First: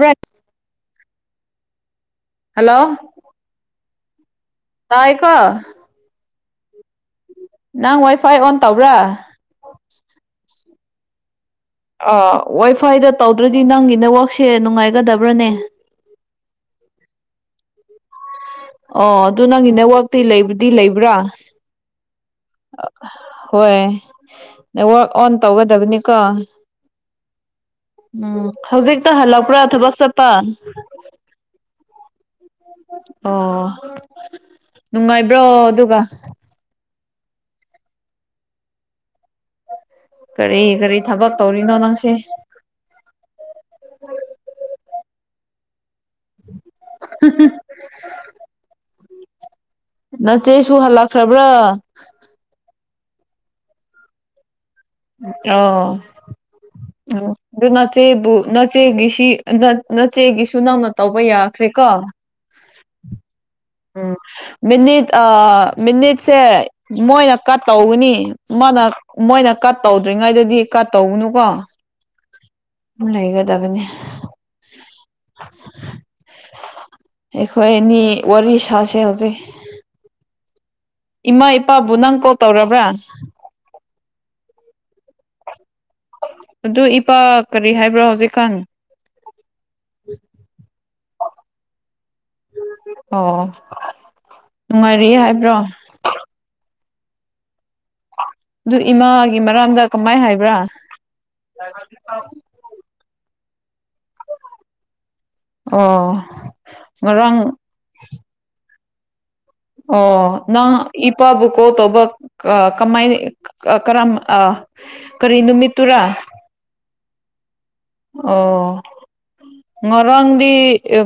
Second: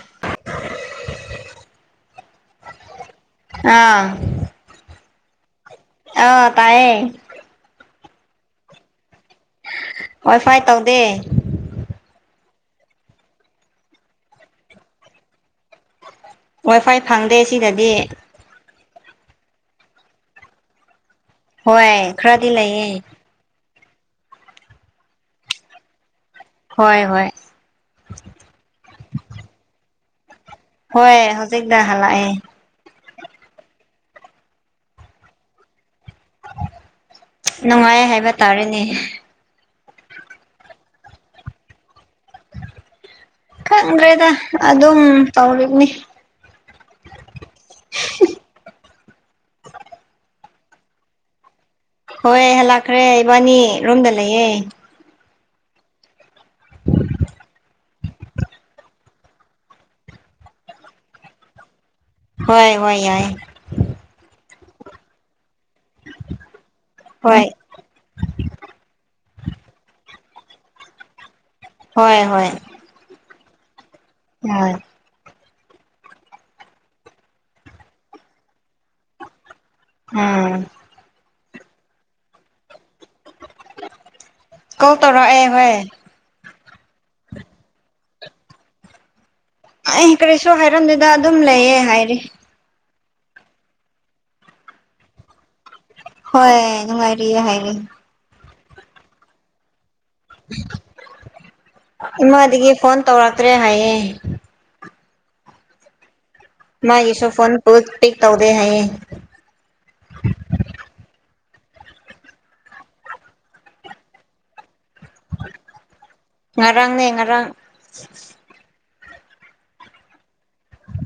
ꯋꯦꯟ hello ꯑꯥ ꯄꯥꯏꯀꯣ ꯑꯥ ꯇꯥꯏꯌꯦ ꯅꯪ ꯋꯥꯏ ꯐꯥꯏ ꯑꯣꯟ ꯇꯧꯕ꯭ꯔꯥ ꯋꯥꯏ ꯐꯥꯏ ꯇꯧꯗꯦ ꯑ ꯋꯥꯏ ꯐꯥꯏꯗ ꯇꯧꯗ꯭ꯔꯗꯤ ꯅꯪꯒꯤ ꯅꯦꯋꯥꯛꯁꯦ ꯅꯨꯡꯉꯥꯏꯒꯗꯕ꯭ꯔꯅꯦ ꯋꯥꯏ ꯐꯥꯏ ꯐꯪꯗꯦ ꯁꯤꯗꯗꯤ ꯑꯣ ꯑꯗꯨ ꯅꯪꯒꯤ ꯅꯦꯠꯋꯔꯛꯇꯤ ꯂꯩꯕꯗꯤ ꯂꯩꯕ꯭ꯔꯥ ꯍꯣꯏ ꯈꯔꯗꯤ ꯂꯩꯌꯦ ꯍꯣꯏꯌꯦ ꯅꯦꯋꯔꯛ ꯑꯣꯟ ꯇꯧꯒꯗꯕꯅꯤ ꯀ ꯍꯣꯏ ꯍꯣꯏ ꯎꯝ ꯍꯧꯖꯤꯛꯇ ꯍꯜꯂꯛꯄ꯭ꯔꯥ ꯊꯕꯛ ꯆꯠꯄ ꯍꯣꯏ ꯍꯧꯖꯤꯛꯇ ꯍꯂꯛꯑ ꯑꯣ ꯅꯨꯡꯉꯥꯏꯕ꯭ꯔꯣ ꯑꯗꯨꯒ ꯅꯨꯡꯉꯥꯏ ꯍꯥꯏꯕ ꯇꯥꯔꯦꯅꯦ ꯀꯔꯤ ꯀꯔꯤ ꯊꯕꯛ ꯇꯧꯔꯤꯅꯣ ꯅꯪꯁꯦ ꯈꯪꯈ꯭ꯔꯦꯗ ꯑꯗꯨꯝ ꯇꯧꯔꯤꯕꯅꯤ ꯅ ꯏꯆꯦ ꯁꯨ ꯍꯜꯂꯛꯈ꯭ꯔꯕ꯭ꯔꯥ ꯍꯣꯏ ꯍꯜꯂꯛꯈ꯭ꯔꯦ ꯏꯕꯥꯅꯤ ꯔꯣꯝꯗ ꯂꯩꯌꯦ ꯑꯣ ꯎ ꯆꯦꯕꯨ ꯅꯆꯦꯒꯤꯁꯤ ꯅꯆꯦꯒꯤꯁꯨ ꯅꯪꯅ ꯇꯧꯕ ꯌꯥꯈ꯭ꯔꯦ ꯀꯣ ꯍꯣꯏ ꯍꯣꯏ ꯌꯥꯏ ꯎꯝ ꯃꯅꯤ ꯑ ꯃꯤꯅꯤꯠꯁꯦ ꯃꯣꯏꯅ ꯍꯣꯏ ꯀꯠ ꯇꯧꯒꯅꯤꯅ ꯃꯣꯏꯅ ꯀꯠ ꯇꯧ ꯇ꯭ꯔꯤꯉꯩꯗꯗꯤ ꯀꯥ ꯇꯧꯒꯅꯨꯀꯣ ꯍꯣꯏ ꯍꯣꯏ ꯂꯩꯒꯗꯕꯅꯤ ꯑ ꯑꯩꯈꯣꯏ ꯑꯅꯤ ꯋꯥꯔꯤ ꯁꯥꯁꯦ ꯍꯧꯖꯤꯛ ꯎꯝ ꯏꯃꯥ ꯏꯄꯥꯕꯨ ꯅꯪ ꯀꯣꯜ ꯇꯧꯔꯕ꯭ꯔꯥ ꯇꯔꯛꯑꯦ ꯍꯣꯏ ꯑꯗꯨ ꯏꯄꯥ ꯀꯔꯤ ꯍꯥꯏꯕ꯭ꯔꯣ ꯍꯧꯖꯤꯛꯀꯥꯟ ꯑꯩ ꯀꯔꯤꯁꯨ ꯍꯥꯏꯔꯝꯗꯦꯗ ꯑꯗꯨꯝ ꯂꯩꯌꯦ ꯍꯥꯏꯔꯤ ꯑꯣ ꯅꯨꯡꯉꯥꯏꯔꯤ ꯍꯥꯏꯕ꯭ꯔꯣ ꯅꯨꯡꯉꯥꯏꯔꯤꯌꯦꯦ ꯍꯥꯏꯔꯤ ꯑꯗꯨ ꯏꯃꯥꯒꯤ ꯃꯔꯝꯗ ꯀꯃꯥꯏ ꯍꯥꯏꯕ꯭ꯔꯥ ꯏꯃꯥꯗꯒꯤ ꯐꯣꯟ ꯇꯧꯔꯛꯇ꯭ꯔꯦ ꯍꯥꯏꯌꯦꯦ ꯑꯣ ꯃꯥ ꯌꯁꯣ ꯉꯔꯥꯡ ꯐꯣꯟꯣꯟ ꯄꯨ ꯄꯤꯛ ꯇꯧꯗꯦ ꯍꯥꯏꯌꯦ ꯑꯣ ꯅꯪ ꯏꯄꯥꯕꯨ ꯀꯣ ꯇꯧꯕ ꯀꯃꯥꯏꯅ ꯀꯔꯝ ꯀꯔꯤ ꯅꯨꯃꯤꯠꯇꯔꯥ ꯉꯔꯥꯡꯅꯦ ꯉꯔꯥꯡ ꯑꯣ ꯉꯔꯝ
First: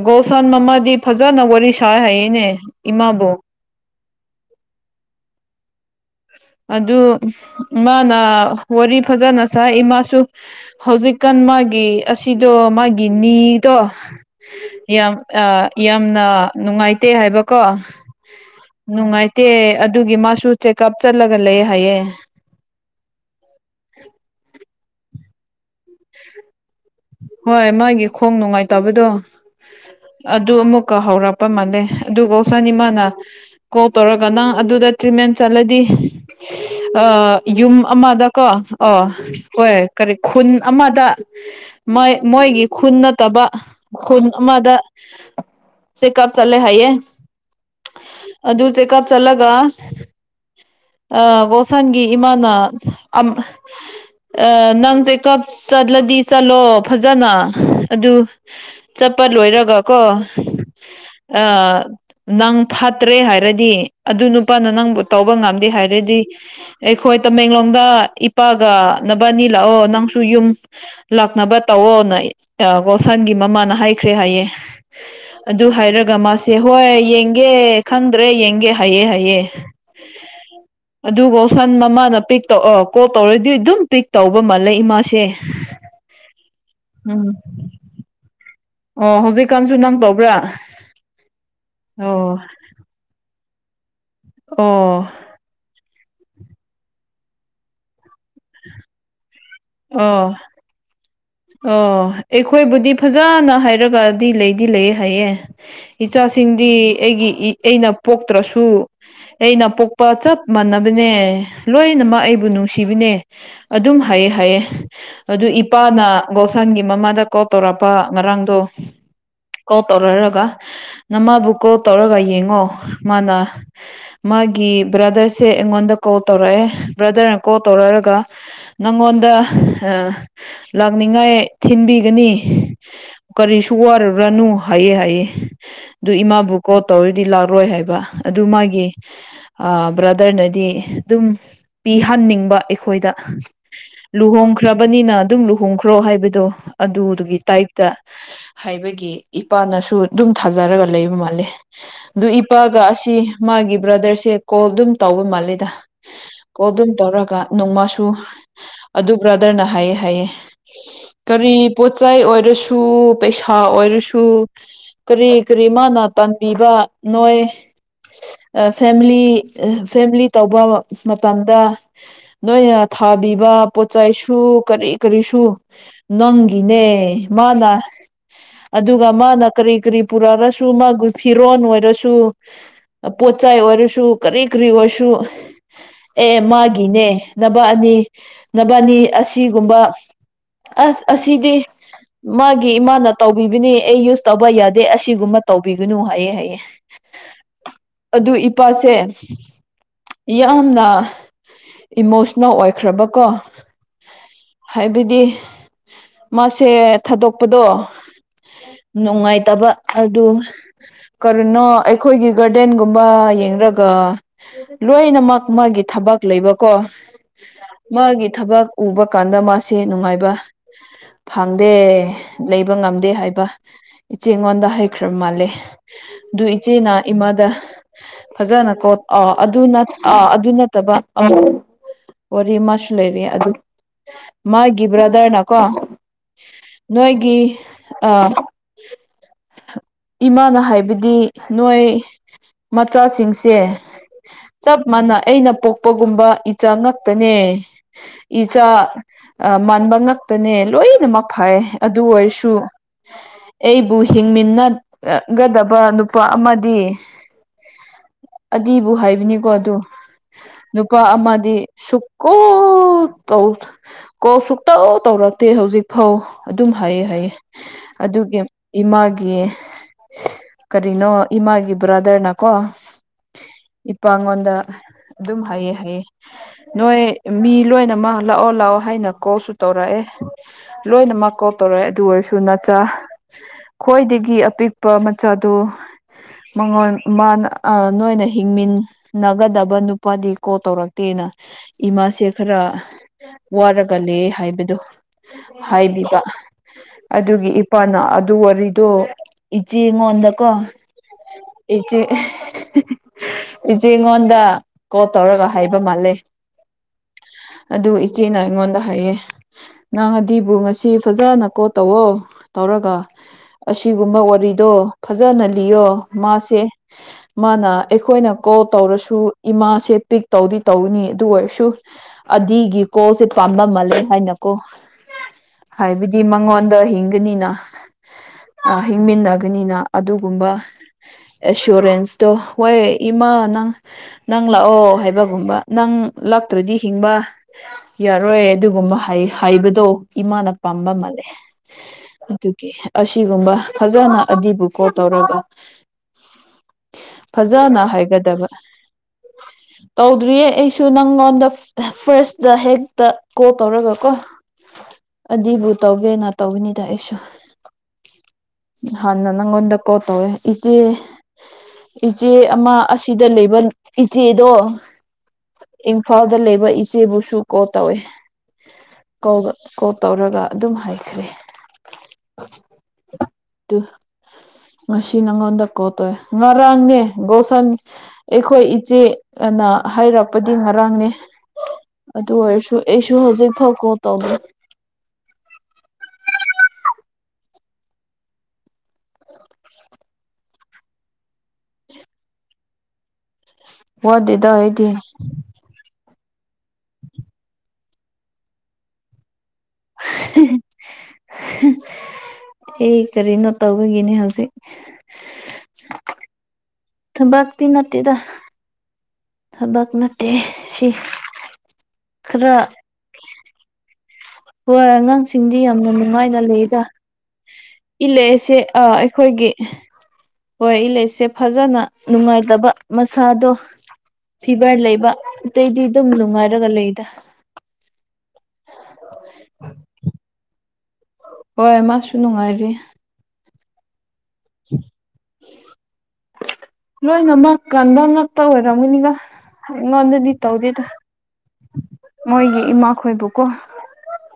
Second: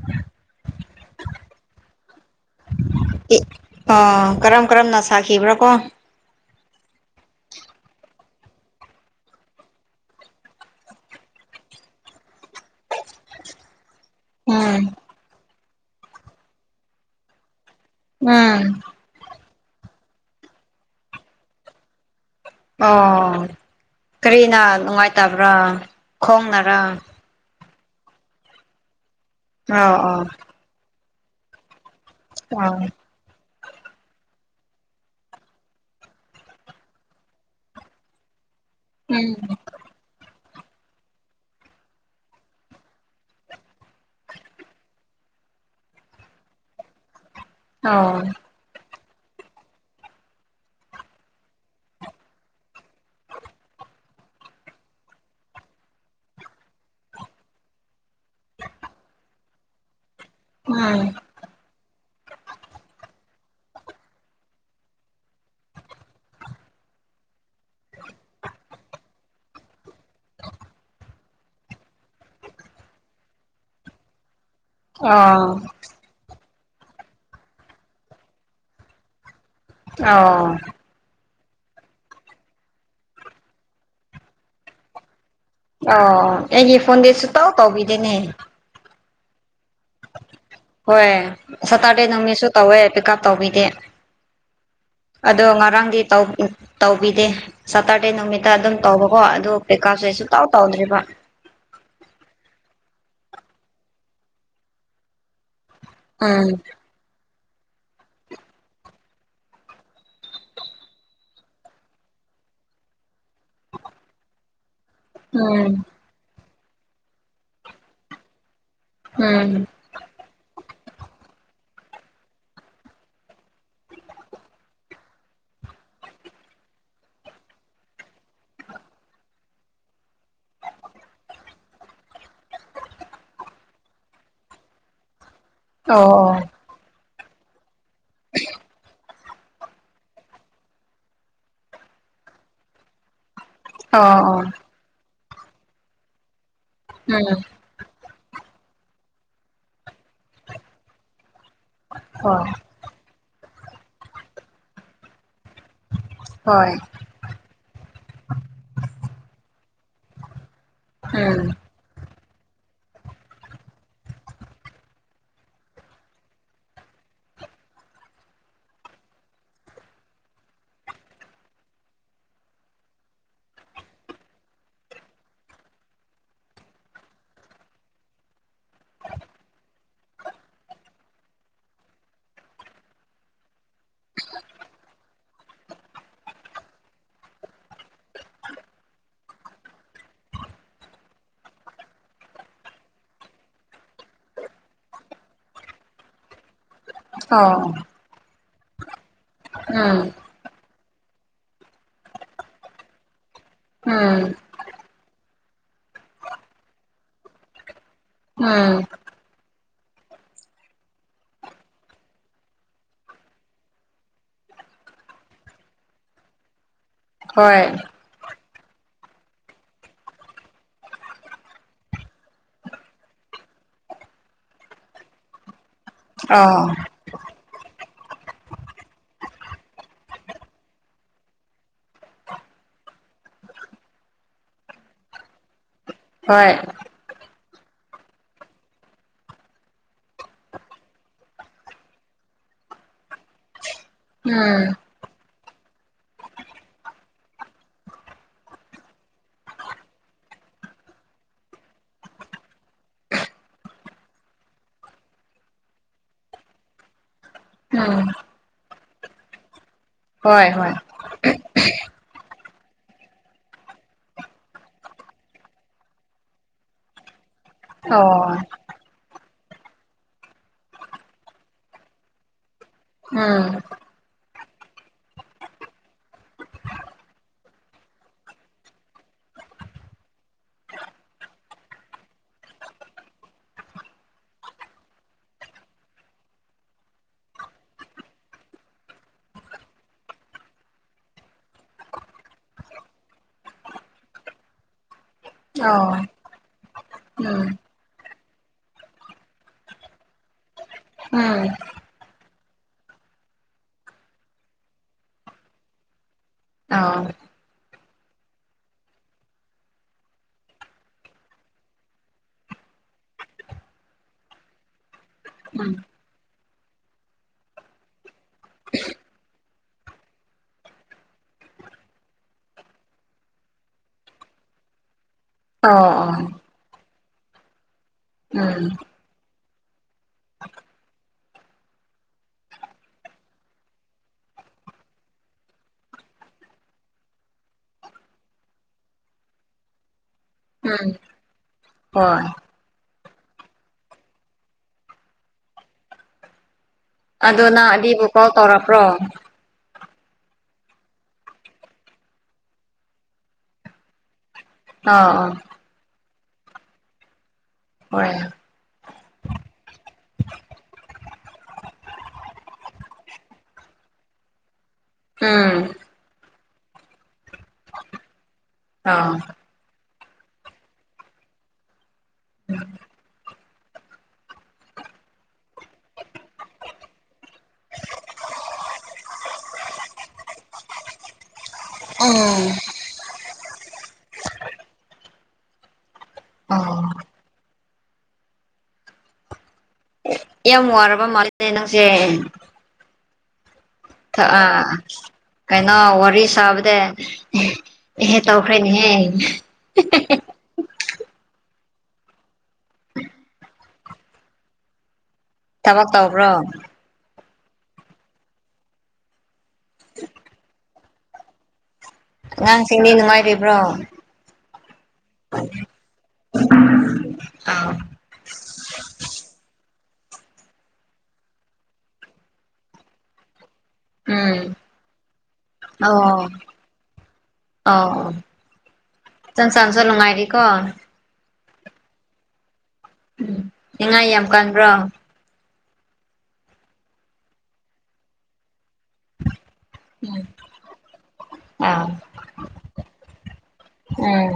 ꯒꯣꯁꯥꯟ ꯃꯃꯥꯗꯤ ꯐꯖꯅ ꯋꯥꯔꯤ ꯁꯥ ꯍꯥꯏꯌꯦꯅꯦ ꯏꯃꯥꯕꯨ ꯑꯣ ꯀꯔꯝ ꯀꯔꯝꯅ ꯁꯥꯈꯤꯕ꯭ꯔꯥ ꯀꯣ ꯑꯗꯨ ꯏꯃꯥꯅ ꯋꯥꯔꯤ ꯐꯖꯅ ꯁꯥꯏ ꯏꯃꯥꯁꯨ ꯍꯧꯖꯤꯛꯀꯥꯟ ꯃꯥꯒꯤ ꯑꯁꯤꯗꯣ ꯃꯥꯒꯤ ꯅꯤꯗꯣ ꯎꯝ ꯌꯥꯝ ꯑ ꯌꯥꯝꯅ ꯅꯨꯡꯉꯥꯏꯇꯦ ꯍꯥꯏꯕꯀꯣ ꯎꯝ ꯇꯦ ꯑꯗꯨꯒꯤ ꯃꯥꯁꯨ ꯆꯦꯛꯑꯞ ꯆꯠꯂꯒ ꯂꯩ ꯍꯥꯏꯌꯦ ꯑꯣ ꯀꯔꯤꯅ ꯅꯨꯡꯉꯥꯏꯇꯕ꯭ꯔꯥ ꯈꯣꯡꯅꯔ ꯍꯣꯏ ꯃꯥꯒꯤ ꯈꯣꯡ ꯅꯨꯡꯉꯥꯏꯇꯕꯗꯣ ꯑꯥ ꯑꯥ ꯀ ꯍꯧꯔꯛꯄ ꯃꯥꯜꯂꯦ ꯑꯗꯨꯒ ꯆꯅꯤꯃꯥꯅ ꯀꯣꯜ ꯇꯧꯔꯒ ꯅꯪ ꯑꯗꯨꯗ ꯇ꯭ꯔꯤꯠꯃꯦꯟ ꯆꯠꯂꯗꯤ ꯌꯨꯝ ꯑꯃꯗꯀꯣ ꯑꯣ ꯎꯝ ꯍꯣꯏ ꯀꯔꯤ ꯈꯨꯟ ꯑꯃꯗ ꯃ ꯃꯣꯏꯒꯤ ꯈꯨꯟ ꯅꯠꯇꯕ ꯈꯨꯟ ꯑꯃꯗ ꯆꯦꯛꯀꯑꯞ ꯆꯠꯂꯦ ꯍꯥꯏꯌꯦꯦ ꯑꯣ ꯑꯗꯨ ꯆꯦꯛꯀꯑꯞ ꯆꯠꯂꯒ ꯑ ꯒꯣꯁꯥꯟꯒꯤ ꯏꯃꯥꯅ ꯑ ꯑ ꯅꯪꯁꯦꯀꯞ ꯆꯠꯂꯗꯤꯁꯂꯣ ꯑꯣ ꯐꯖꯅ ꯑꯗꯨ ꯆꯠꯄ ꯂꯣꯏꯔꯒ ꯀꯣ ꯎꯝ ꯑ ꯅꯪ ꯐꯠꯇ꯭ꯔꯦ ꯍꯥꯏꯔꯗꯤ ꯑꯗꯨ ꯅꯨꯄꯥꯅ ꯅꯪꯕꯨ ꯇꯧꯕ ꯉꯝꯗꯦ ꯍꯥꯏꯔꯗꯤ ꯑꯩꯈꯣꯏ ꯇꯃꯦꯡꯂꯣꯡꯗ ꯏꯄꯥꯒ ꯅꯕꯅꯤ ꯂꯥꯛꯑꯣ ꯅꯪꯁꯨ ꯌꯨꯝ ꯂꯥꯛꯅꯕ ꯇꯧꯑꯣꯅ ꯒꯣꯁꯟꯒꯤ ꯃꯃꯥꯅ ꯍꯥꯏꯈ꯭ꯔꯦ ꯍꯥꯏꯌꯦ ꯑꯣ ꯑꯗꯨ ꯍꯥꯏꯔꯒ ꯃꯥ ꯆꯦ ꯍꯣꯏ ꯌꯦꯡꯒꯦ ꯈꯪꯗ꯭ꯔꯦ ꯌꯦꯡꯒꯦ ꯍꯥꯑꯦ ꯍꯥꯑꯦ꯫ ꯑꯥꯎ- ꯁꯟ ꯃꯃꯥꯅ ꯄꯤꯛ ꯇꯧ ꯑꯣ ꯀꯣꯜ ꯇꯧꯔꯗꯤ ꯑꯗꯨꯝ ꯄꯤꯛ ꯇꯧꯕ ꯃꯥꯜꯂꯦ ꯏꯃꯥꯁꯦ꯫ ꯑꯣ ꯑꯩꯒꯤ ꯐꯣꯟꯗꯤ ꯎꯝ ꯁꯨꯛꯇꯧ ꯇꯧꯕꯤꯗꯦꯅꯦ꯫ ꯑꯣ ꯍꯧꯖꯤꯛꯀꯥꯟꯁꯨ ꯅꯪ ꯇꯧꯕ꯭ꯔꯥ ꯍꯣꯏ ꯁꯇꯔꯗꯦ ꯑꯣ꯫ ꯅꯨꯃꯤꯠꯁꯨ ꯇꯧꯋꯦ ꯄꯤꯛ ꯎꯞ ꯇꯧꯕꯤꯗꯦ ꯑꯣ ꯑꯗꯣ ꯉꯔꯥꯡꯗꯤ ꯇꯧ ꯎꯝ ꯇꯧꯕꯤꯗꯦ ꯁꯇꯔ ꯇꯩ ꯅꯨꯃꯤꯠꯇ ꯑꯗꯨꯝ ꯇꯧꯕꯀꯣ ꯑꯗꯨ ꯄꯦꯈꯥꯁꯦ ꯑꯣ ꯁꯨꯨꯛꯇꯥꯎ ꯇꯧꯗ꯭ꯔꯤꯕ ꯑꯣ ꯑꯩꯈꯣꯏꯕꯨꯗꯤ ꯐꯖꯅ ꯍꯥꯏꯔꯒꯗꯤ ꯂꯩꯗꯤ ꯂꯩꯌꯦ ꯍꯥꯏꯌꯦ ꯎꯝ ꯏꯆꯥꯁꯤꯡꯗꯤ ꯑꯩꯒꯤ ꯏ ꯑꯩꯅ ꯄꯣꯛꯇ꯭ꯔꯁꯨ ꯑꯩꯅ ꯄꯣꯛꯄ ꯆꯞ ꯃꯥꯟꯅꯕꯅꯦ ꯂꯣꯏꯅꯃꯛ ꯑꯩꯕꯨ ꯅꯨꯡꯁꯤꯕꯤꯅꯦ꯫ ꯑꯗꯨꯝ ꯍꯥꯏꯌꯦ ꯍꯥꯏꯌꯦ ꯑꯗꯨ ꯎꯝ ꯏꯄꯥꯅ ꯒꯣꯜꯁꯟꯒꯤ ꯃꯃꯥꯗ ꯀꯣꯜ ꯇꯧꯔꯛꯄ ꯉꯔꯥꯡꯗꯣ ꯎꯝ ꯀꯣꯜ ꯇꯧꯅꯔꯒ ꯅꯃꯥꯕꯨ ꯀꯣꯜ ꯇꯧꯔꯒ ꯌꯦꯡꯉꯣ ꯃꯥꯅ ꯃꯥꯒꯤ ꯕ꯭ꯔꯗꯔꯁꯦ ꯑꯩꯉꯣꯟꯗ ꯀꯣꯜ ꯇꯧꯔꯛꯑꯦ ꯑꯦ ꯕ꯭ꯔꯗꯔꯅ ꯀꯣꯜ ꯇꯧꯔꯔꯒ ꯅꯪꯉꯣꯟꯗ ꯍꯥ ꯅꯤꯡꯉꯥꯏ ꯊꯤꯟꯕꯤꯒꯅꯤ ꯀꯔꯤꯁꯨ ꯋꯥꯔꯨꯔꯅꯨ ꯍꯥꯏꯌꯦ ꯍꯥꯏꯌꯦ꯫ ꯑꯣ [inaudible] ꯗꯨ ꯑꯥ ꯕ꯭ꯔꯗꯔꯅꯗꯤ ꯑꯗꯨꯝ ꯄꯤꯍꯟꯅꯤꯡꯕ ꯑꯩꯈꯣꯏꯗ꯫ ꯑꯣ ꯂꯨꯍꯣꯡꯈ꯭ꯔꯕꯅꯤꯅ ꯑꯗꯨꯝ ꯂꯨꯍꯣꯡꯈ꯭ꯔꯣ ꯍꯥꯏꯕꯗꯣ ꯑꯣ ꯑꯣ ꯑꯗꯨꯗꯨꯒꯤ ꯎꯝ ꯇꯥꯏꯞꯇ꯫ ꯍꯥꯏꯕꯒꯤ ꯏꯄꯥꯅꯁꯨ ꯗꯨꯝ ꯊꯥꯖꯔꯒ ꯂꯩꯕ ꯃꯥꯂꯦ ꯗꯨ ꯍꯣꯏ ꯏꯄꯥꯒ ꯑꯁꯤ ꯃꯥꯒꯤ ꯕ꯭ꯔꯗꯔꯁꯦ ꯀꯣꯜ ꯑꯗꯨꯝ ꯇꯧꯕ ꯃꯥꯜꯂꯦ ꯇ ꯀꯣꯜ ꯗꯨꯝ ꯍꯣꯏ ꯇꯧꯔꯒ ꯅꯣꯡꯃꯁꯨ ꯑꯗꯨ ꯕ꯭ꯔꯗꯔꯅ ꯍꯥꯌꯦ ꯍꯥꯌꯦ ꯎꯝ ꯀꯔꯤ ꯄꯣꯠꯆꯩ ꯑꯣꯢ ꯔꯁꯨ ꯄꯩꯁꯥ ꯑꯣꯏꯔꯁꯨ ꯀꯔꯤ ꯀꯔꯤ ꯃꯥꯅ ꯇꯥꯟꯕꯤꯕ ꯅꯣꯏ ꯑ ꯐꯦꯝꯂꯤ ꯑ ꯐꯦꯝꯂꯤ ꯇꯧꯕ ꯃꯇꯝꯗ ꯅꯣꯏꯅ ꯊꯥꯎ ꯑꯕꯤꯕ ꯄꯣꯠꯆꯥꯏꯁꯨ ꯀꯔꯤ ꯀꯔꯤꯁꯨ ꯅꯪꯒꯤꯅꯦ ꯃꯥꯅꯥ ꯑꯗꯨꯒ ꯃꯥꯅ ꯀꯔꯤ ꯀꯔꯤ ꯄꯨꯔꯑꯁꯨ ꯃꯥꯒꯨꯢ ꯐꯤꯔꯣꯟ ꯑꯣꯏꯔꯁꯨ ꯄꯣꯠꯆꯥꯏ ꯑꯣꯏꯔꯁꯨ ꯀꯔꯤ ꯀꯔꯤ ꯑꯣꯏꯁꯨ ꯑꯦ ꯃꯥꯒꯤꯅꯦ ꯅꯕ ꯑꯅꯤ ꯑꯦ ꯅꯕꯥꯅꯤ ꯑꯁꯤꯒꯨꯝꯕ ꯑꯁ ꯑꯁꯤꯗꯤ ꯃꯥꯒꯤ ꯏꯃꯥꯅ ꯇꯧꯕꯤꯕꯅꯦ ꯑꯩ ꯌꯨꯁ ꯇꯧꯕ ꯌꯥꯗꯦ ꯑꯁꯤꯒꯨꯝꯕ ꯇꯧꯕꯤꯒꯅꯨ ꯍꯥꯏꯌꯦ ꯍꯥꯌꯦ꯫ ꯑ ꯗꯨ ꯏꯄꯥꯁꯦ ꯌꯥꯝꯅ ꯑꯥ ꯏꯃꯣꯁꯅꯦꯜ ꯑꯣꯏꯈ꯭ꯔꯕꯀꯣ ꯎꯝ ꯍꯥꯏꯕꯗꯤ ꯃꯥꯁꯦ ꯊꯥꯗꯣꯛꯄꯗꯣ ꯎꯝ ꯇꯕ ꯑꯗꯨ ꯀꯔꯤꯅꯣ ꯑꯩꯈꯣꯏꯒꯤ ꯒꯔꯗꯦꯟꯒꯨꯝꯕ ꯌꯦꯡꯔꯒ ꯂꯣꯏꯅꯃꯛ ꯃꯥꯒꯤ ꯊꯕꯛ ꯂꯩꯕꯀꯣ ꯍꯣꯏ ꯃꯥꯒꯤ ꯊꯕꯛ ꯎꯕ ꯀꯥꯟꯗ ꯃꯥꯁꯦ ꯅꯨꯡꯉꯥꯏꯕ [inaudible] ꯐꯪꯗꯦ ꯂꯩꯕ ꯉꯝꯗꯦ ꯍꯥꯏꯕ ꯏꯆꯦꯉꯣꯟꯗ ꯍꯥꯢꯈ꯭ꯔ ꯃꯥꯜꯂꯦ꯫ ꯑꯗꯨ ꯑꯥ ꯏꯆꯦꯅ ꯏꯃꯥꯗ ꯐꯖꯅ ꯀꯣꯠ ꯑ ꯑꯗꯨ ꯅꯠ ꯑꯥ ꯑꯗꯨ ꯅꯠꯇꯕ [inaudible] ꯋꯥꯔꯤ ꯃꯥꯁꯨ ꯂꯩꯔꯤ ꯑꯗꯨ ꯃꯥꯒꯤ ꯕ꯭ꯔꯗꯔꯅ ꯀꯣ ꯍꯣꯏ ꯅꯣꯏꯒꯤ ꯑ ꯏꯃꯥꯅ ꯍꯥꯏꯕꯗꯤ ꯅꯣꯏ ꯃꯆꯥꯁꯤꯡꯁꯦ ꯎꯝ ꯆꯞ ꯃꯅ ꯑꯩꯅ ꯄꯣꯛꯄꯒꯨꯝꯕ ꯏꯆꯥ ꯉꯛꯇꯅꯦ ꯏꯆꯥ ꯑ ꯃꯥꯟꯕ ꯉꯛꯇꯅꯦ ꯂꯣꯏꯅꯃꯛ ꯐꯩ ꯑꯗꯨ ꯑꯣꯏꯔꯁꯨ ꯑꯩꯕꯨ ꯍꯤꯡꯃꯤꯟꯅ ꯒꯗꯕ ꯅꯨꯄꯥ ꯑꯃꯗꯤ ꯎꯝ ꯑꯅꯤꯕꯨ ꯍꯥꯏꯕꯅꯤꯀꯣ ꯑꯗꯨ ꯍꯣꯏ ꯍꯣꯏ ꯅꯨꯄꯥ ꯑꯃꯗꯤ ꯁꯨꯀꯣꯇꯧ ꯀꯣꯜ ꯁꯨꯛꯇꯧ ꯇꯧꯔꯛꯇꯦ ꯍꯧꯖꯤꯛ ꯐꯥꯎ ꯑꯗꯨ ꯍꯥꯏꯌꯦ ꯍꯥꯏꯌꯦ ꯑꯣ ꯑꯗꯨꯒꯤ ꯏꯃꯥꯒꯤ ꯀꯔꯤꯅꯣ ꯏꯃꯒꯤ ꯏꯕ꯭ꯔꯥꯗꯔꯅ ꯀꯣ ꯎꯝ ꯏꯄꯉꯣꯟꯗ ꯑꯗꯨꯝ ꯍꯩꯌꯦ ꯍꯩꯌꯦ ꯅꯣꯏ ꯃꯤ ꯂꯣꯏꯅꯃꯛ ꯂꯥꯛꯑꯣ ꯂꯥꯛꯑꯣ ꯍꯥꯏꯅ ꯀꯣꯜꯁꯨ ꯇꯧꯔꯛꯑꯦ ꯂꯣꯏꯅꯃꯛ ꯀꯣ ꯇꯧꯔꯛꯦ ꯑꯗꯨ ꯑꯣꯏꯔꯁꯨ ꯅꯆꯥ ꯈ꯭ꯣꯏꯗꯒꯤ ꯑꯄꯤꯛ ꯄꯥ ꯃꯆꯥꯗꯨ ꯃꯉꯣꯟ ꯃꯥꯅ ꯑ ꯅꯣꯏꯅ ꯍꯤꯡꯃꯤꯟꯅꯒꯗꯕ ꯅꯨꯄꯥꯗꯤ ꯀꯣ ꯇꯧꯔꯛꯇꯦꯅ ꯗ ꯏꯃꯥꯁꯦ ꯈꯔ ꯋꯥꯔꯒꯅꯦ ꯍꯥꯏꯕꯗꯣ ꯑꯣ ꯍꯥꯏꯕꯤꯕ ꯎꯝ ꯑꯗꯨꯒꯤ ꯏꯄꯥꯅ ꯑꯗꯨ ꯋꯥꯔꯤꯗꯣ ꯏꯆꯦ ꯉꯣꯟꯗꯀꯣ ꯎꯝ ꯏꯆꯦ ꯏꯆꯦ ꯉꯣꯟꯗ ꯀꯣꯜ ꯇꯧꯔꯒ ꯍꯥꯏꯕ ꯃꯥꯜꯂꯦ ꯑꯣ ꯑꯗꯨ ꯏꯆꯦꯅ ꯑꯩꯉꯣꯟꯗ ꯍꯥꯏꯌꯦ ꯅꯪ ꯑꯗꯤꯕꯨ ꯉꯁꯤ ꯐꯖꯅ ꯀꯣꯜ ꯇꯧꯑꯣ ꯇꯧꯔꯒ ꯑꯁꯤꯒꯨꯝꯕ ꯑꯣꯠ ꯔꯤꯗꯣ ꯐꯖꯅ ꯎꯝ ꯂꯤꯌꯣ ꯃꯥꯁꯦ ꯃꯥꯅ ꯑꯩꯈꯣꯏꯅ ꯀꯣꯜ ꯇꯧꯔꯁꯨ ꯏꯃꯥꯁꯦ ꯄꯤꯛ ꯇꯧꯗꯤ ꯇꯧꯅꯤ ꯑꯗꯨ ꯑꯣꯏꯔꯁꯨ ꯑꯗꯤꯒꯤ ꯀꯣꯜꯁꯦ ꯄꯥꯝꯗꯤ ꯄꯥꯝꯕ ꯃꯜꯂꯦ ꯍꯥꯏꯅ ꯀꯣ ꯑꯣ ꯑꯣ ꯍꯥꯏꯕꯗꯤ ꯃꯉꯣꯟꯗ ꯍꯤꯡꯒꯅꯤꯅ ꯎꯝ ꯑ ꯍꯤꯡꯃꯤꯟꯅ ꯒꯥꯅꯤꯅ ꯑꯗꯨꯒꯨꯝꯕ ꯑꯦꯁꯨꯔꯦꯟꯁꯇꯨ ꯍꯣꯏ ꯏꯃꯥ ꯅꯪ ꯅ ꯅꯪ ꯂꯥꯛꯑꯣ ꯍꯥꯏꯕꯒꯨꯝꯕ ꯅꯪ ꯂꯥꯛꯇ꯭ꯔꯗꯤ ꯍꯤꯡꯕ ꯌꯥꯔꯣꯏ ꯑꯗꯨꯒꯨꯝꯕ ꯍꯥꯏ ꯍꯥꯏꯕꯗꯣ ꯏꯃꯥꯅ ꯎꯝ ꯄꯥꯝꯕ ꯃꯥꯜꯂꯦ ꯍꯣꯏ ꯑꯗꯨꯒꯤ ꯑꯁꯤꯒꯨꯝꯕ ꯐꯖꯅ ꯑꯗꯤꯕꯨ ꯀꯣ ꯇꯧꯔꯒ ꯑꯗꯣ ꯅꯪ ꯐꯖꯅ ꯑꯗꯤꯕꯨ ꯀꯣꯜ ꯍꯥꯏꯒꯗꯕ ꯇꯧꯔꯛꯄ꯭ꯔꯣ ꯇꯧꯗ꯭ꯔꯤꯌꯦ ꯑꯩꯁꯨ ꯅꯪꯉꯣꯟꯗ ꯐꯥꯔꯁꯇ ꯍꯦꯛꯇ ꯀꯣꯜ ꯇꯧꯔꯒ ꯀꯣ ꯑꯥ ꯑꯥ ꯑꯗꯤꯕꯨ ꯇꯧꯒꯦꯅ ꯇꯧꯒꯅꯤꯗ ꯑꯩꯁꯨ ꯍꯣꯏ ꯍꯥꯟꯅ ꯅꯪꯉꯣꯟꯗ ꯀꯣꯜ ꯇꯧꯌꯦ ꯏꯆꯦ ꯏꯆꯦ ꯑꯃ ꯑꯁꯤꯗ ꯂꯩꯕ ꯏꯆꯦꯗꯣ ꯎꯝ ꯏꯝꯐꯥꯜꯗ ꯂꯩꯕ ꯏꯆꯦꯕꯨꯁꯨ ꯀꯣ ꯇꯧꯋꯤ ꯑꯥ ꯀꯣꯜ ꯀꯣꯜ ꯇꯧꯔꯒ ꯑꯗꯨꯝ ꯍꯥꯏꯈ꯭ꯔꯦ ꯇꯨ ꯉꯁꯤ ꯅꯪꯉꯣꯟꯗ ꯀꯣꯜꯇꯣꯏ ꯉꯔꯥꯡꯅꯦ ꯒꯣꯁꯟ ꯑꯩꯈꯣꯏ ꯏꯆꯦ ꯑ ꯅ ꯍꯥꯏꯔꯛꯄꯗꯤ ꯉꯔꯥꯡꯅꯦ ꯑꯗꯨ ꯑꯣꯏꯔꯁꯨ ꯑꯩꯁꯨ ꯍꯧꯖꯤꯛ ꯐꯥꯎ ꯀꯣꯜ ꯇꯧꯗ꯭ꯔꯤ ꯑꯣ ꯌꯥꯝ ꯋꯥꯔꯕ ꯃꯥꯜꯂꯦꯅꯦ ꯅꯪꯁꯦ ꯋꯥꯗꯦꯗ ꯍꯑ ꯑꯩꯗꯤ ꯀꯩꯅꯣ ꯋꯥꯔꯤ ꯁꯥꯕꯗ ꯏꯍꯦ ꯑꯦꯍꯦ ꯇꯧꯈ꯭ꯔꯦꯅꯦꯍꯦ ꯑꯩ ꯀꯔꯤꯅꯣ ꯇꯧꯕꯒꯤꯅꯤ ꯍꯧꯖꯤꯛ ꯊꯕꯛ ꯇꯧꯕ꯭ꯔꯣ ꯇꯤ ꯅꯠꯇꯦꯗ ꯊꯕꯛ ꯅꯠꯇꯦ ꯁꯤ ꯈꯔ ꯑꯉꯥꯡꯁꯤꯡꯗꯤ ꯅꯨꯡꯉꯥꯏꯔꯤꯕ꯭ꯔꯣ ꯍꯣꯏ ꯑꯉꯥꯡꯁꯤꯡꯗꯤ ꯌꯥꯝꯅ ꯅꯨꯡꯉꯥꯏꯅ ꯂꯩꯗ ꯑꯥ ꯏꯜꯂꯛꯑꯁꯦ ꯑ ꯑꯩꯈꯣꯏꯒꯤ ꯍꯣꯏ ꯏꯂꯁꯦ ꯐꯖꯅ ꯅꯨꯡꯉꯥꯏꯇꯕ ꯃꯁꯥꯗꯣ ꯎꯝ ꯐꯤꯚꯔ ꯂꯩꯕ ꯑꯇꯩꯗꯤ ꯑꯗꯨꯝ ꯑꯣ ꯅꯨꯡꯉꯥꯏꯔꯒ ꯂꯩꯗ ꯆꯪꯁꯅꯁꯨ ꯅꯨꯡꯉꯥꯏꯔꯤꯀꯣ ꯍꯣꯏ ꯃꯥꯁꯨ ꯅꯨꯡꯉꯥꯏꯔꯤ ꯎꯝ ꯅꯤꯡꯉꯥꯏ ꯌꯥꯝ ꯀꯥꯟ꯭ꯔꯣ ꯂꯣꯏꯅꯃꯛ ꯀꯟꯕ ꯉꯛꯄ ꯑꯣꯏꯔꯝꯃꯅꯤꯒ ꯎꯝ ꯑꯩꯉꯣꯟꯗꯗꯤ ꯇꯧꯗꯦꯗ ꯑꯥ ꯃꯣꯏꯒꯤ ꯏꯃꯥ ꯈꯣꯏꯕꯨꯀꯣ ꯎꯝ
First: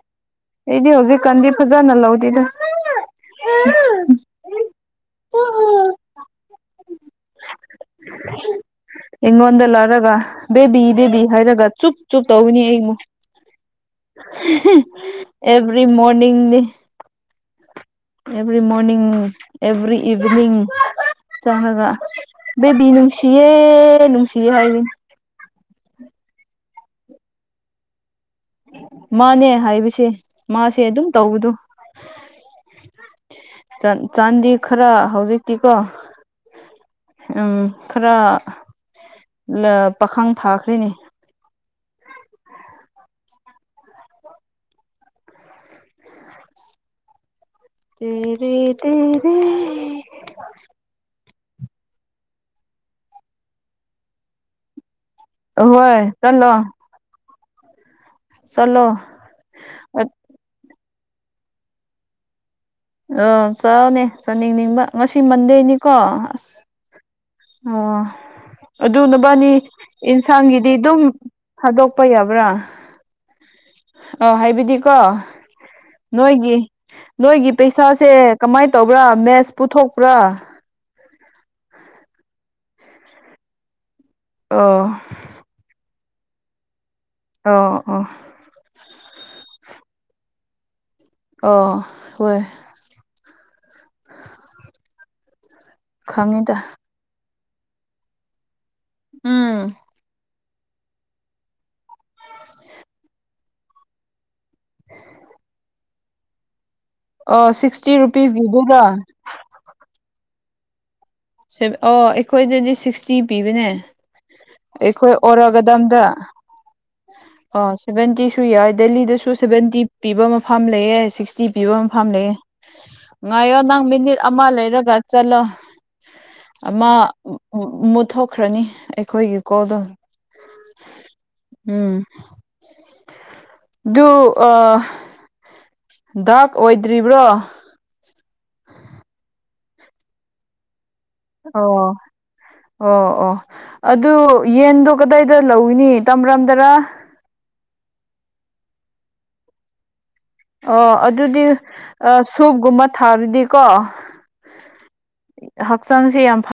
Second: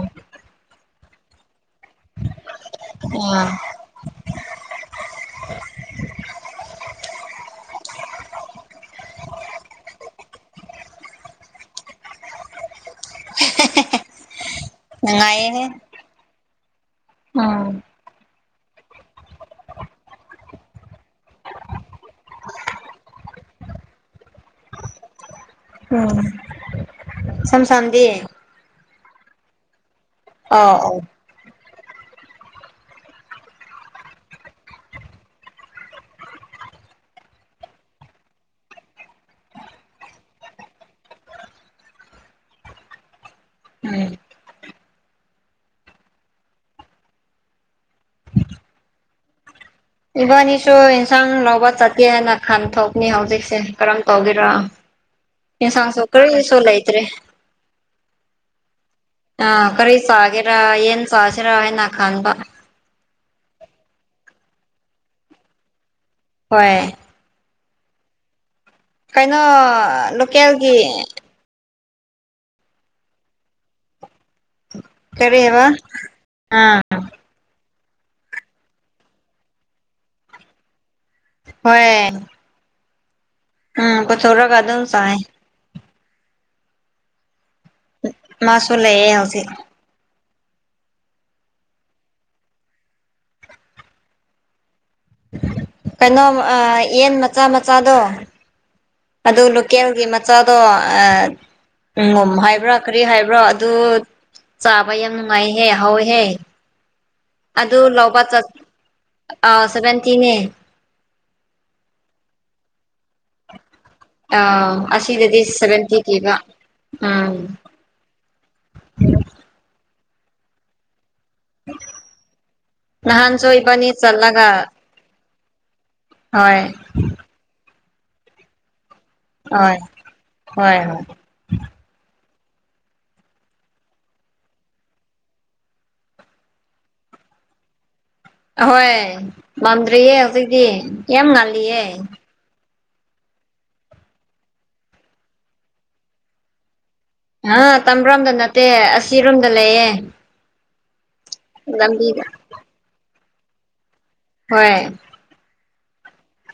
ꯏꯗꯤ ꯍꯧꯖꯤꯛꯀꯥꯟꯗꯤ ꯐꯖꯅ ꯂꯧꯗꯦꯗ ꯎ ꯑꯩꯉꯣꯟꯗ ꯂꯧꯔꯒ ꯕꯦꯕꯤ ꯕꯦꯕꯤ ꯍꯥꯏꯔꯒ ꯆꯨꯞ ꯆꯨꯞ ꯇꯧꯅꯤ ꯑꯩꯃꯨꯛ ꯅꯨꯡꯉꯥꯏꯌꯦꯍꯦ ꯑꯦꯕꯔꯤ ꯃꯣꯔꯅꯤꯡꯅꯤ ꯎꯝ ꯑꯦꯕ꯭ꯔꯤ ꯃꯣꯔꯅꯤꯡ ꯑꯦꯚꯔꯤ ꯏꯚꯅꯤꯡ ꯆꯪꯉꯒ ꯕꯤ ꯅꯨꯡꯁꯤꯌꯦ ꯅꯨꯡꯁꯤꯌꯦ ꯍꯥꯏꯔꯤꯡ ꯎꯝ ꯁꯝꯁꯥꯟꯗꯤ ꯃꯥꯅꯦ ꯍꯥꯏꯕꯁꯦ ꯃꯥꯁꯦ ꯑꯧ ꯑꯧ ꯑꯗꯨꯝ ꯇꯧꯕꯗꯣ ꯆꯥꯟꯗꯤ ꯈꯔ ꯍꯧꯖꯤꯛꯇꯤꯀꯣ ꯎꯝ ꯈꯔ ꯄꯥꯈꯪ ꯊꯥꯈ꯭ꯔꯦꯅꯤ [unintelligible] ꯎꯝ ꯇꯔ ꯇꯔ ꯏꯕꯅꯤꯁꯨ ꯍꯛꯆꯥꯡ ꯂꯥꯎꯧꯕ ꯆꯠꯀꯦ ꯍꯥꯏꯅ ꯈꯟꯊꯣꯛꯅꯤ ꯍꯧꯖꯤꯛꯁꯦ ꯀꯔꯝ ꯇꯧꯒꯦꯔꯣ ꯌꯦꯁ ꯁ ꯑꯍꯣꯏ ꯀꯔ ꯆꯠꯂꯣ ꯁꯣꯂꯇꯔꯤ ꯆꯠꯂꯣ ꯑ ꯈꯔꯤ ꯆꯥꯒꯦꯔ ꯌꯦꯟ ꯆꯖꯔ ꯍꯥꯏꯅ ꯈꯅꯕ ꯑ ꯆꯠꯅꯦ ꯆꯥꯅꯤꯡꯅꯤꯡꯕ ꯉꯁꯤ ꯃꯟꯗꯦꯅꯤꯀꯣ ꯑꯁ ꯍꯣꯏ ꯑꯣ ꯀꯩꯅꯣ ꯑꯗꯨꯅꯕꯅꯤ ꯌꯦꯟꯁꯥꯡꯒꯤꯗꯤ ꯂꯣꯀꯦꯜꯒꯤ ꯑꯗꯨꯝ ꯊꯥꯗꯣꯛ ꯑꯄꯕ꯭ꯔꯥ ꯑꯧ ꯍꯥꯏꯕꯗꯤꯀꯣ ꯀꯔꯤꯕ ꯅꯣꯏꯒꯤ ꯑꯥ ꯅꯣꯏꯒꯤ ꯄꯩꯁꯥꯁꯦ ꯀꯃꯥꯏꯅ ꯇꯧꯕ꯭ꯔꯥ ꯃꯦꯠꯁ ꯄꯨꯊꯣꯛꯄ꯭ꯔꯥ ꯍꯣꯏ ꯎꯝ ꯀꯊꯧꯔ ꯀ ꯑ ꯑꯗꯨꯝ ꯁꯥꯑ ꯑꯣ ꯑꯣ ꯁꯤ ꯑ ꯍꯣꯏ ꯀꯩꯅꯣ ꯈꯪꯉꯤꯗ ꯌꯦꯟ ꯃꯆꯥ ꯃꯆꯥꯗꯣ ꯑꯗꯨ ꯎꯝ ꯂꯣꯀꯦꯜꯒꯤ ꯃꯆꯥꯗꯣꯝ ꯍꯥꯏꯕ꯭ꯔꯥ ꯀꯔꯤ ꯍꯥꯏꯕ꯭ꯔꯥ ꯑꯗꯨ ꯆꯥꯕ ꯌꯥꯝ ꯅꯨꯡꯉꯥꯏꯍꯦ ꯍꯥꯎꯋꯦꯍꯦ ꯑꯣ ꯑꯗꯨ ꯁꯤꯛꯁꯇꯤ ꯂꯥꯛꯧꯕ ꯆ ꯔꯨꯄꯤꯁꯀꯤꯗꯨꯔ ꯁꯚꯦꯟꯇꯤꯅꯦ ꯑꯣ ꯑꯩꯈꯣꯏꯗꯗꯤ ꯁꯤꯛꯁꯇꯤ ꯄꯤꯕꯅꯦ ꯑꯥ ꯑꯩꯈꯣꯏ ꯑꯁꯤꯗꯗꯤ ꯁꯚꯦꯟꯇꯤ ꯑꯣꯔꯛꯒꯗꯝꯗ ꯄꯤꯕ ꯎꯝ ꯑꯣ ꯁꯚꯦꯟꯇꯤ ꯁꯨ ꯌꯥꯏ ꯗꯦꯜꯂꯤꯗꯁꯨ ꯁꯚꯦꯟꯇꯤ ꯄꯤꯕ ꯃꯐꯝ ꯂꯩ ꯁꯤ ꯇꯤ ꯄꯤꯕ ꯑꯃ ꯐꯝ ꯂꯩꯦ ꯅꯍꯥꯟꯁꯨ ꯉꯥꯏꯌꯣ ꯅꯪ ꯏꯕꯥꯅꯤ ꯃꯤꯅꯤꯠ ꯑꯃ ꯆꯠꯂꯒ ꯂꯩꯔꯒ ꯆꯠꯂꯣ ꯍꯣꯏ ꯑꯃ ꯃꯨꯠꯊꯣꯛꯈ꯭ꯔꯅꯤ ꯑꯩꯈꯣꯏꯒꯤ ꯍꯣꯏ ꯀꯗ ꯍꯣꯏ ꯍꯣꯏ ꯎꯝ ꯑ ꯗꯥꯛ ꯑꯣꯏꯗ꯭ꯔꯤꯕꯕ꯭ꯔꯣ ꯑꯍꯣꯏ ꯃꯥꯟꯗ꯭ꯔꯤꯌꯦ ꯍꯧꯖꯤꯛꯛꯇꯤ ꯌꯥꯝ ꯉꯜꯂꯤꯌꯦ ꯑꯣ ꯑꯣ ꯑꯣ ꯑꯗꯨ ꯌꯦꯟꯗꯣ ꯀꯗꯥꯏꯗ ꯂꯧꯏꯤꯅꯤ ꯇꯝꯔꯝꯗꯔ ꯑ ꯇꯝꯔꯣꯝꯗ ꯅꯠꯇꯦ ꯑꯁꯤꯔꯣꯝꯗ ꯂꯩꯌꯦ ꯑꯣ ꯑꯗꯨꯗꯤ ꯂꯝꯕꯤꯗ ꯁꯣꯞꯒꯨꯝꯕ ꯊꯥꯔꯨꯗꯤꯀꯣ ꯍꯣꯏ ꯍꯛꯆꯥꯡꯁ ꯌꯥꯝ ꯐ